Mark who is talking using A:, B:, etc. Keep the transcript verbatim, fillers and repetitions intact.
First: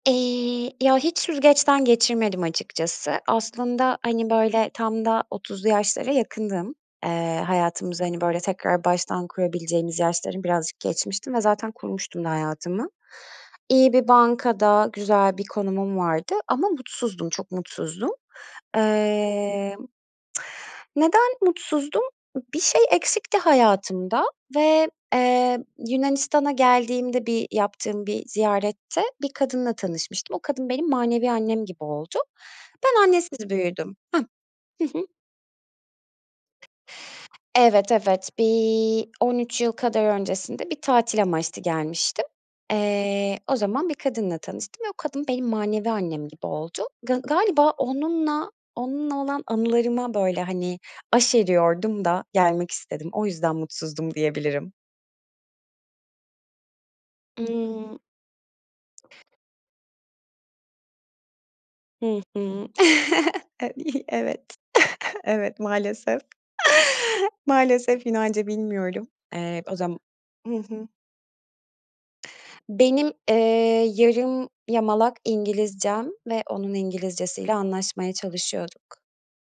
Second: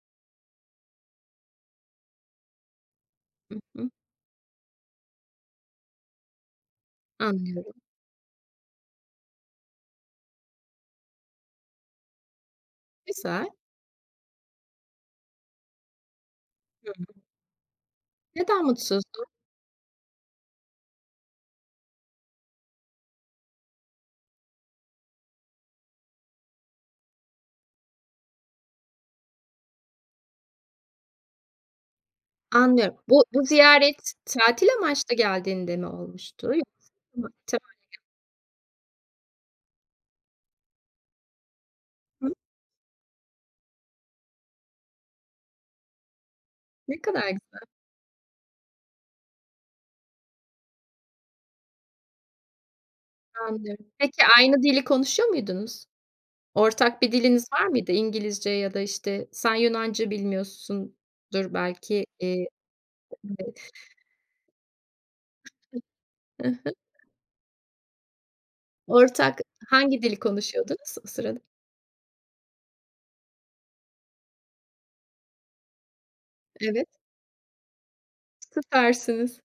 A: Eee, ya, hiç süzgeçten geçirmedim açıkçası.
B: Hı hı.
A: Aslında hani, böyle, tam da otuzlu yaşlara yakındım. Eee,
B: Anlıyorum.
A: hayatımızı, hani, böyle, tekrar baştan kurabileceğimiz yaşları birazcık geçmiştim ve zaten kurmuştum da hayatımı.
B: Güzel.
A: İyi bir bankada güzel bir konumum vardı ama
B: Hı hı.
A: mutsuzdum, çok mutsuzdum.
B: Neden mutsuzdun?
A: Emm, neden mutsuzdum? I bir şey eksikti hayatımda ve, eee, Yunanistan'a geldiğimde bir yaptığım bir ziyarette bir kadınla tanışmıştım. O kadın benim manevi annem gibi oldu.
B: Anlıyorum,
A: Ben
B: bu bu
A: annesiz büyüdüm.
B: ziyaret tatil
A: Hıh. Hı hı.
B: amaçlı geldiğinde mi olmuştu yoksa [unintelligible] temelli
A: Evet
B: gel
A: evet. Bir on üç yıl kadar öncesinde bir tatil amaçlı gelmiştim.
B: Hı.
A: Eee, o zaman bir kadınla tanıştım ve o kadın benim manevi annem gibi oldu.
B: Ne
A: Ga
B: kadar güzel.
A: galiba onunla, onunla olan anılarıma böyle hani aşeriyordum da gelmek istedim, o yüzden
B: Anlıyorum.
A: mutsuzdum
B: Peki aynı
A: diyebilirim.
B: dili konuşuyor muydunuz? Ortak bir diliniz var mıydı?
A: Hımm.
B: İngilizce ya da, işte, sen Yunanca bilmiyorsundur belki,
A: Hı
B: iii
A: hı.
B: [unintelligible] [unintelligible]
A: Ev iii, evet, evet, maalesef.
B: Hı hı.
A: Maalesef, Yunanca bilmiyorum,
B: Ortak
A: eee, o zam
B: hangi dili
A: Hı hı.
B: konuşuyordunuz o sırada?
A: Benim, eee, yarım yamalak İngilizcem ve onun
B: Evet.
A: İngilizcesiyle anlaşmaya çalışıyorduk.
B: Süpersiniz.